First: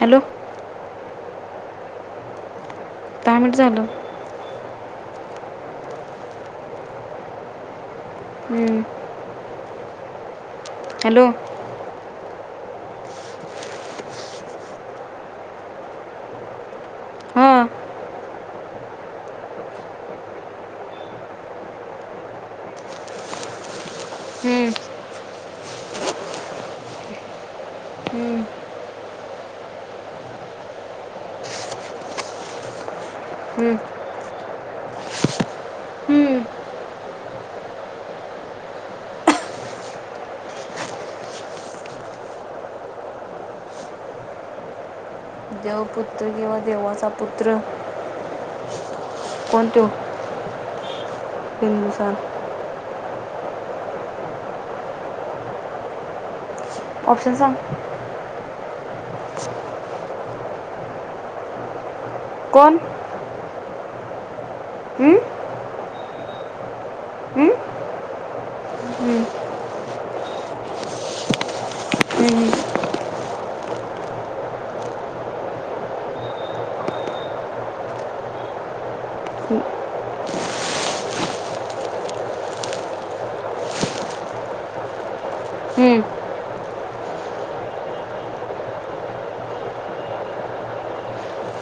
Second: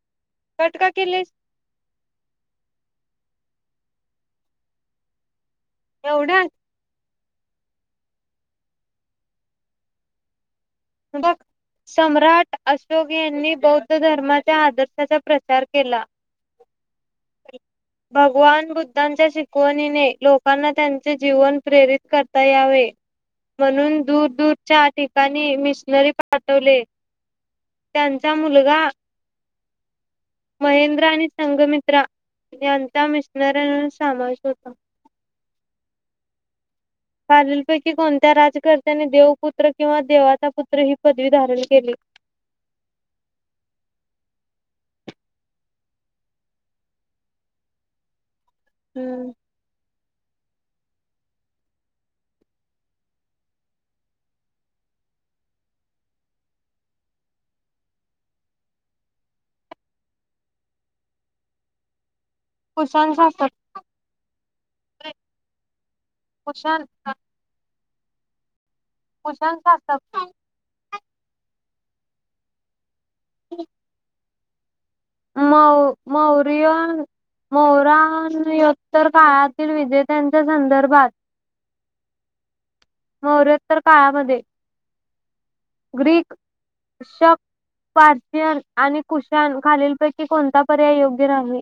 Hello. Cut का? केले दहा मिनट झालं. [unintelligible] हम्म. हॅलो बघ, सम्राट अशोक यांनी बौद्ध धर्माच्या आदर्शाचा प्रचार केला. बघ, हां भगवान बुद्धांच्या शिकवणीने लोकांना त्यांचे जीवन प्रेरित करता यावे. म्हणून दूर, हम्म, दूरच्या ठिकाणी [unintelligible] मिशनरी पाठवले त्यांचा हम्म, मुलगा महेंद्र आणि संगमित्रा यांचा हम्म, मिशनरना समावेश होता. हम्म. खालीलपैकी कोणत्या राजकर्त्यानी देवपुत्र किंवा देवाचा पुत्र ही पदवी धारण केली. देव पुुत्र किंवा देवाचा पुत्र, हम्म कोण तो? हिंदुसा ऑप्शन सांग. कोण कुशांण असतात. हम्म कुशांण हम्म? हम्म, कुशांण सा हम्म, [unintelligible] मौ मौर्य मौरानोत्तर हम्म, काळातील विजेत्यांच्या संदर्भात, मौर्यातर काळामध्ये हम्म. ग्रीक, कषक पारशियन आणि कुशाण खालीलपैकी कोणता पर्याय योग्य राही.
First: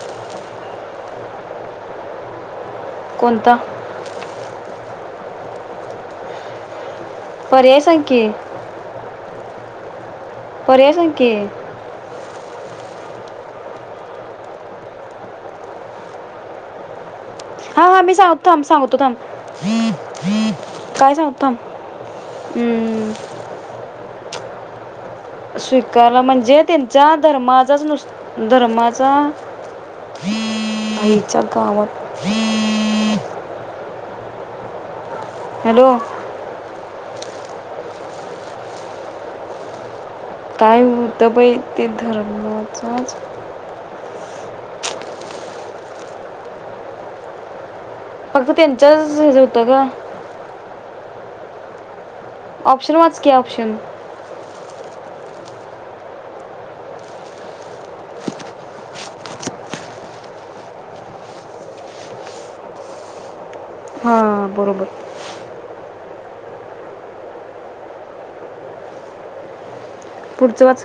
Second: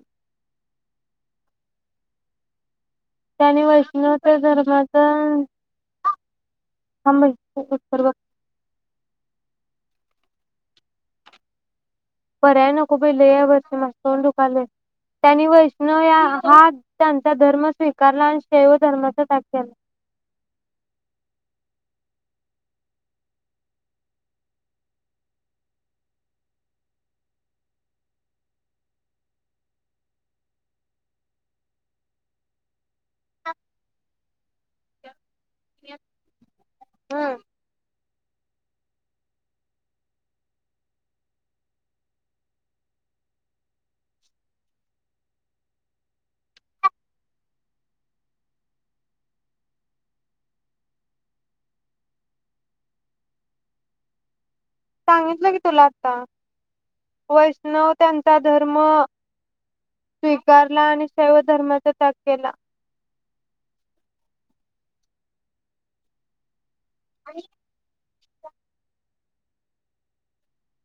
कोणता त्यानी [unintelligible] त्या धर्माचा पर्याय सांग [unintelligible] की पर्याय सांग की, पर्याय नको बाई लय हाय वर्षा, माझं तोंड दुखालयं त्यांनी वैष्णव या हा त्यांचा धर्म हा हा मी स्वीकारला आणि सांगतो म शैव सांगतो थांब धर्माचा त्याग केला. काय सांगतो हम्म स्वीकारलं म्हणजे त्यांचा धर्माचाच नुस धर्माचा आईच्या गावात [unintelligible] हॅलो हम्म काय होतं बाई तिथं धर्माचाच फक्त त्यांच्याच हेच होत ग ऑप्शन वाच की ऑप्शन सांगितलं की तुला आता वैष्णव त्यांचा धर्म स्वीकारला आणि शैव धर्माचा त्याग केला हा बरोबर आणि पुढंच वाच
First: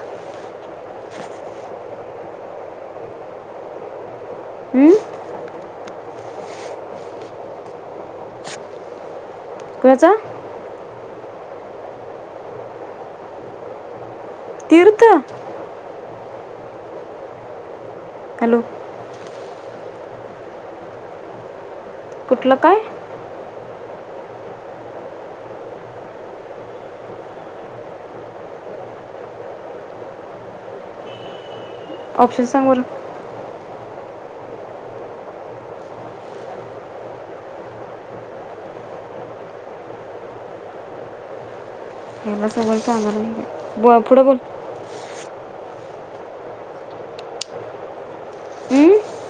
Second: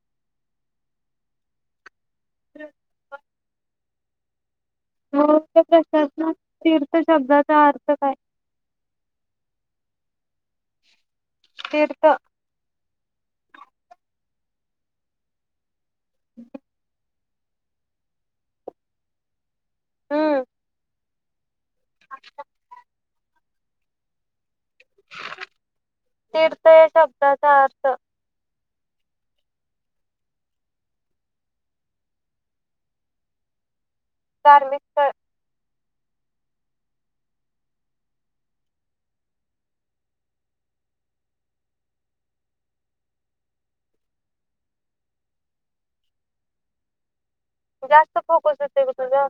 त [unintelligible] हम्म मग प्रशासना तीर्थ शब्दाचा अर्थ काय कशांचा तिर्थ तीर्थ हम हॅलो हम्म कुठलं काय तीर्थ या शब्दाचा अर्थ ऑप्शन सांग बरं धार्मिक स्थळ एवढं सगळं सांगणार पुढं बोल जास्त फोकस होतोय ग तुझा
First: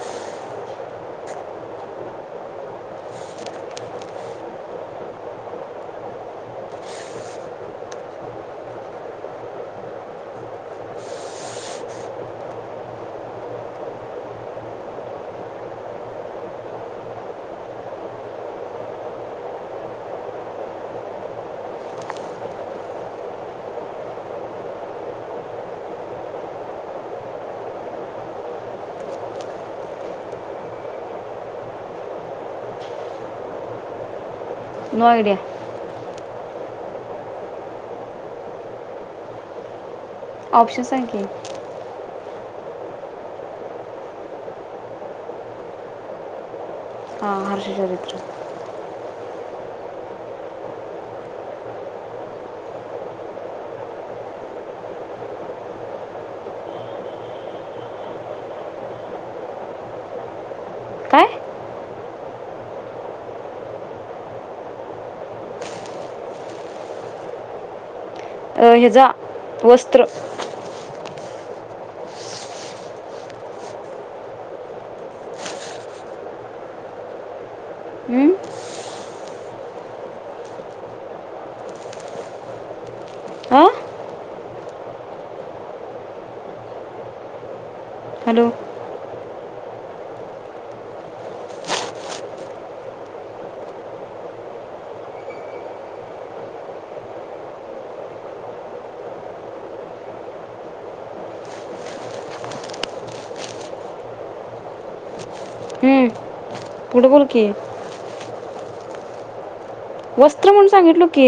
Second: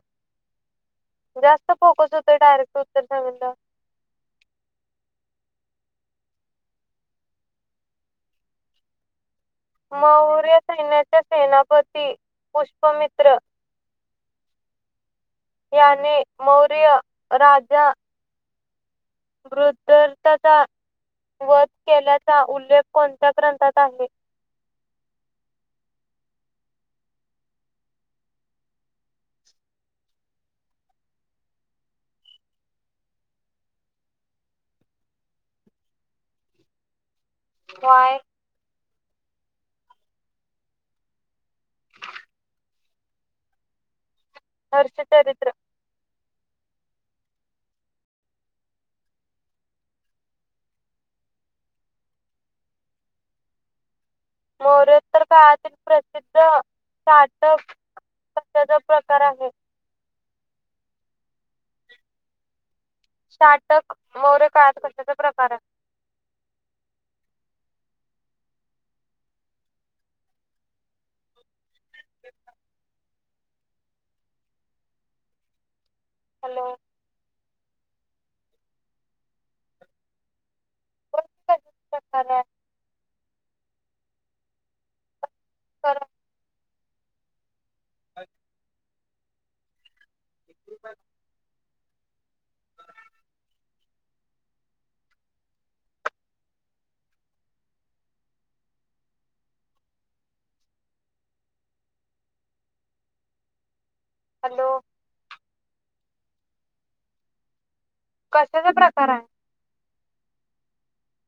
जास्त फोकस होतोय डायरेक्ट उत्तर सांगितल्या वर मौर्य सैन्याचे सेनापती पुष्पमित्र याने मौर्य राजा वृधताचा वध केल्याचा उल्लेख कोणत्या ग्रंथात आहे मोरडिया व्हाय ऑप्शन सांग की हर्ष चरित्र हा हर्ष चरित्र मौर्योत्तर काळातील प्रसिद्ध साटक कश्याचा प्रकार आहे काय साटक मौर्य काळात कशाचा प्रकार आहे हेजा वस्त्र. [inaudible] हॅलो. हम्म? [unintelligible] हा कर. हॅलो. एक [inaudible] हॅलो. हम्म, पुढं बोल की. कशाचा प्रकार आहे. वस्त्र म्हणून सांगितलो की.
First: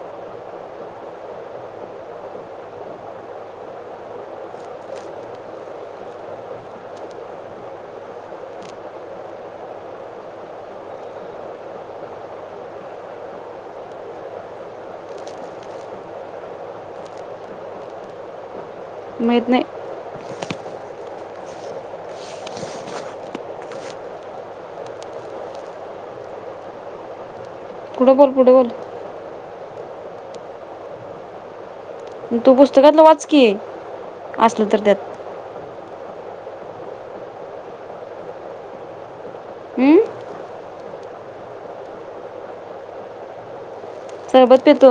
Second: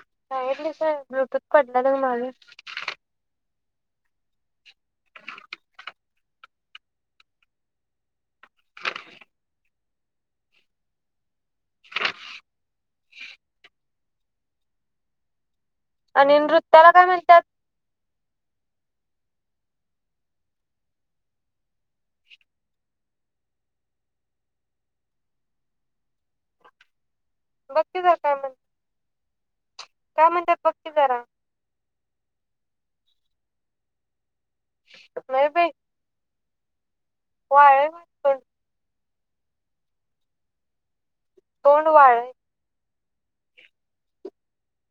सांगितलीस होय, ब्लुटूथ पडलेल ग माझं. आणि नृत्याला काय म्हणत्यात. माहित नाही. बघ की पुढे जरा बोल काय पुढे म्हणतात बोल. काय म्हणत्यात बघ की जरा. तू पुस्तकातलं वाच की. असलं तर त्यात. नाही बाई वाळे [unintelligible] हम्म तोंड वाळलय. सरबत पितो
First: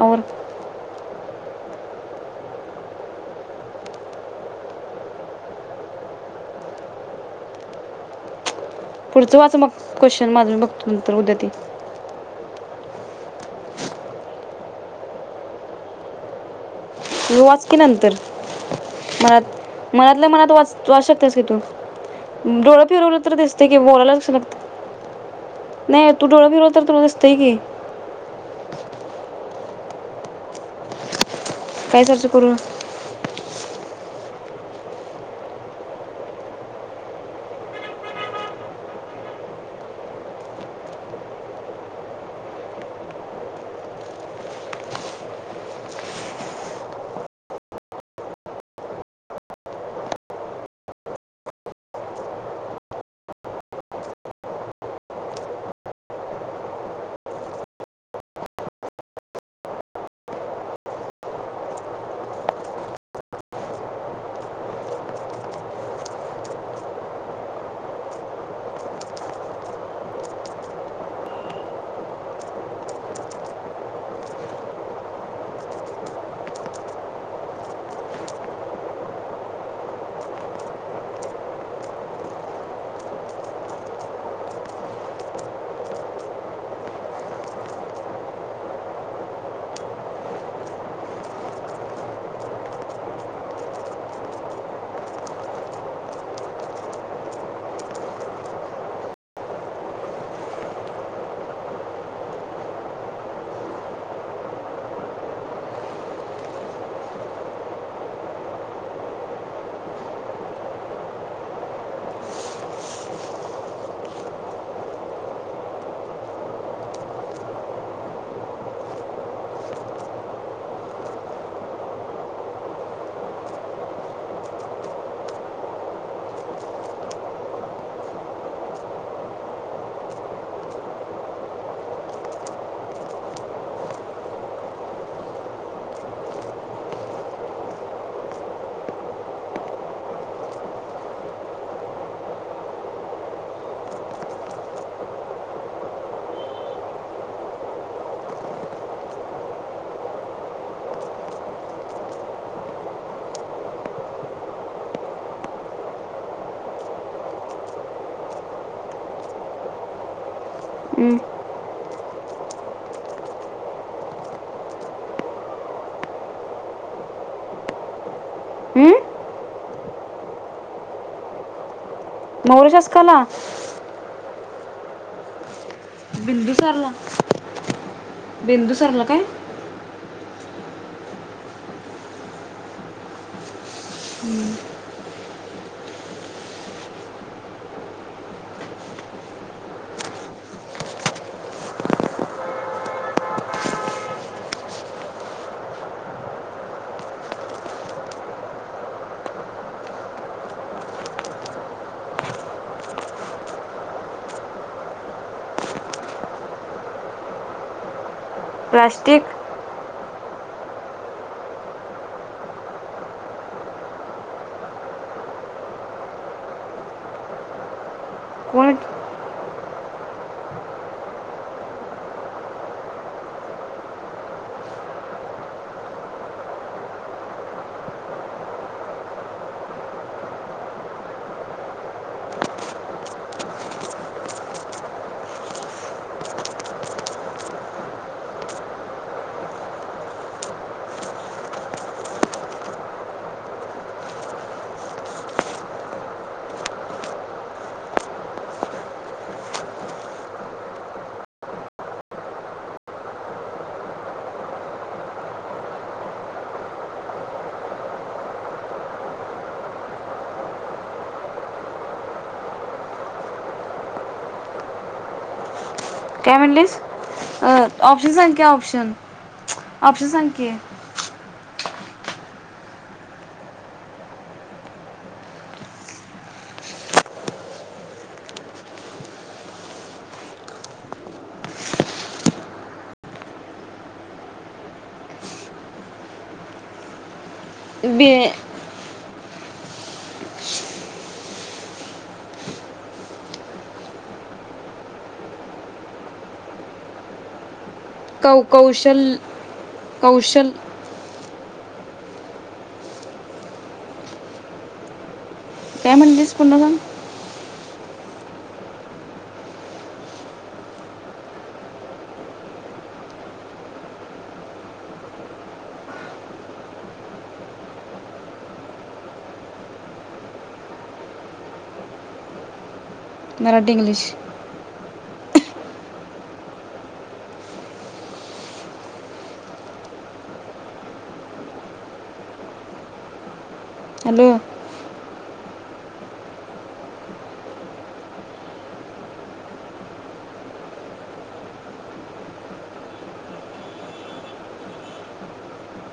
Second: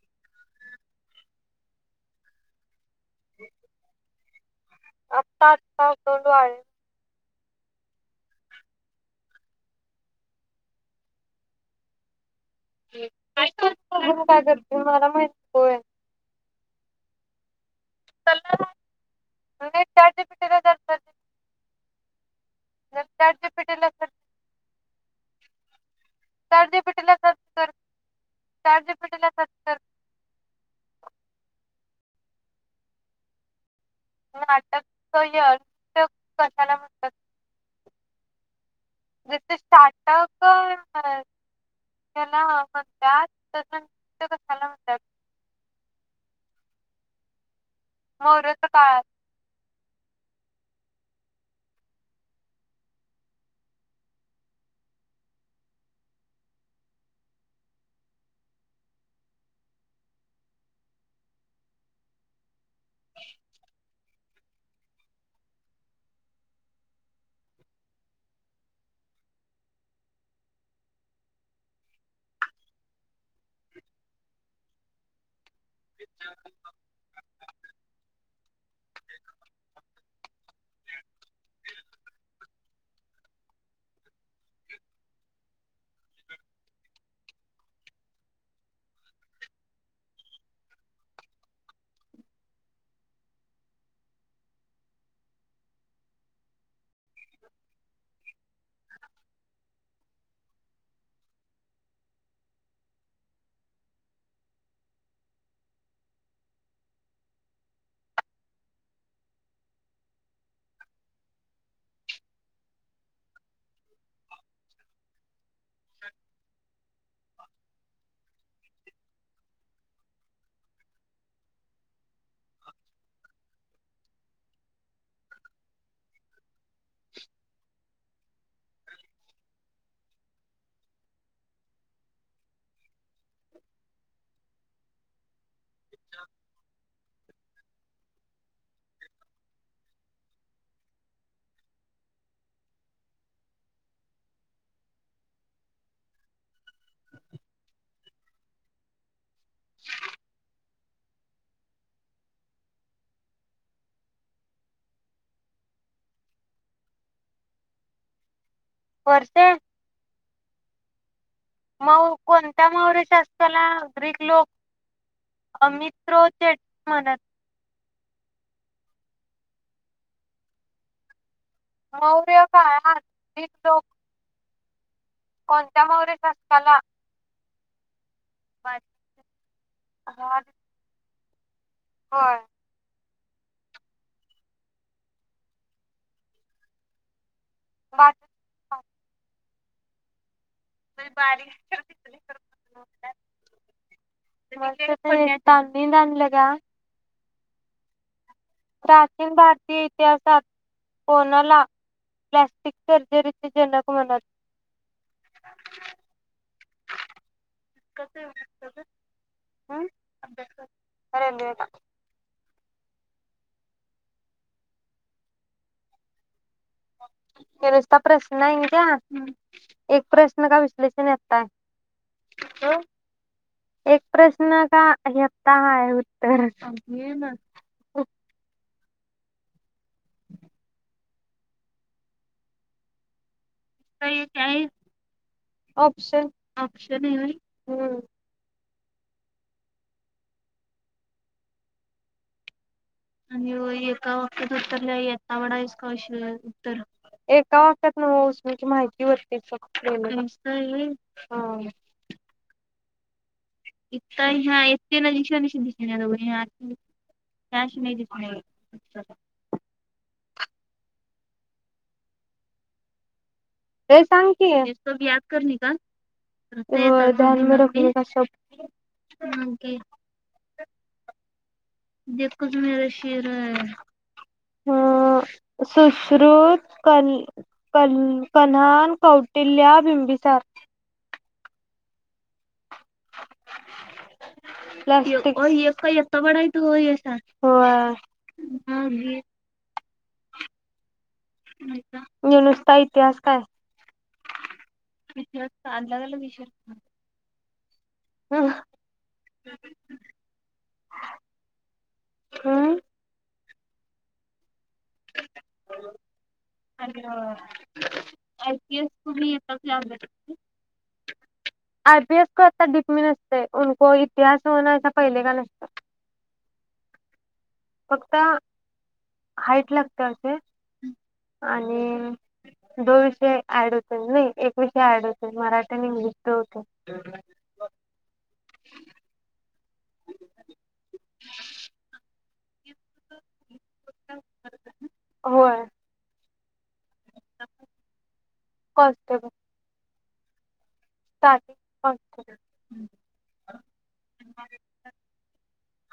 [unintelligible] [inaudible] आत्ता आत्ता [unintelligible] पुढचं वाच मग क्वेश्चन माझ मी बघतो नंतर उद्या ते. [inaudible] मला माहिती [inaudible] कि नंतर मनात चॅट मनातल्या मनात जीपीटीला वाच जर वाचू शकतेस की तू? डोळ फिरवलं तर चॅट दिसते की जीपीटीला बोलाला कशाला लागत. नाही तू डोळ फिरव चॅट तर तुला जीपीटीला दिसतंय सर्च की. कर [unintelligible] काय [unintelligible] करू? नाटक [unintelligible] कशाला म्हणतात? जस स्टार्टप [unintelligible] त्याला म्हणतात त्यांना कशाला म्हणतात? [unintelligible] हा. [inaudible] [unintelligible] फारसे हम्म? म कोणत्या [unintelligible] ग्रीक लोक [unintelligible] म्हणत? हम्म? मौर्य काळात [unintelligible] कोण. बिंदू सरला. बिंदू सरला काय? [unintelligible] होय [unintelligible] [unintelligible] प्राचीन भारतीय इतिहासात कोनाला प्लास्टिक सर्जरीचे जनक म्हणत? प्लास्टिक, अरेरे [unintelligible] हे नुसता प्रश्न येऊ कोण द्या एक प्रश्न का नुसता विश्लेषण आता है [unintelligible] [unintelligible] का [unintelligible] आहे ऑप्शन ऑप्शन हाय होय. आणि एका वाक्यात उत्तरला यता वडा आहेस का अश उत्तर एका वाक्यात [unintelligible] न उसमची माहिती होते [unintelligible] इ ह्या येते ना जिकशशी दिस नाही हशी नाही दिस ते सांगते सब याद करने का काय म्हणलीस रहता अ मम्मी ऑप्शन सांग की ऑप्शन मम्मी ऑप्शन सांग की देू म शिर आहे अ सुश्रुत क कन्हान कौटिल्य बिंबिसार [inaudible] बे मग नुसता इतिहास काय इतिहास अलग अलग विषय कौ कौशल कौशल हा काय म्हणलीस? पुन्हा सांग आणि आयपीएस य आयपीएस को आता डिपमी नसतेको इतिहास हो पहिले का नसत फक्त हाईट लागत असे आणि दो विषय मराठी ऍड होत इंग्लिश नाही एक विषय ऍड होत मराठी आणि इंग्लिश च होतय. [inaudible] हॅलो होय कॉन्स्टेबल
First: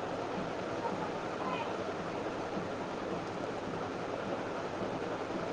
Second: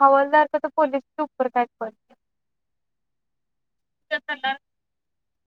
हवालदार तर तर पोलीस उपर कायत पडते.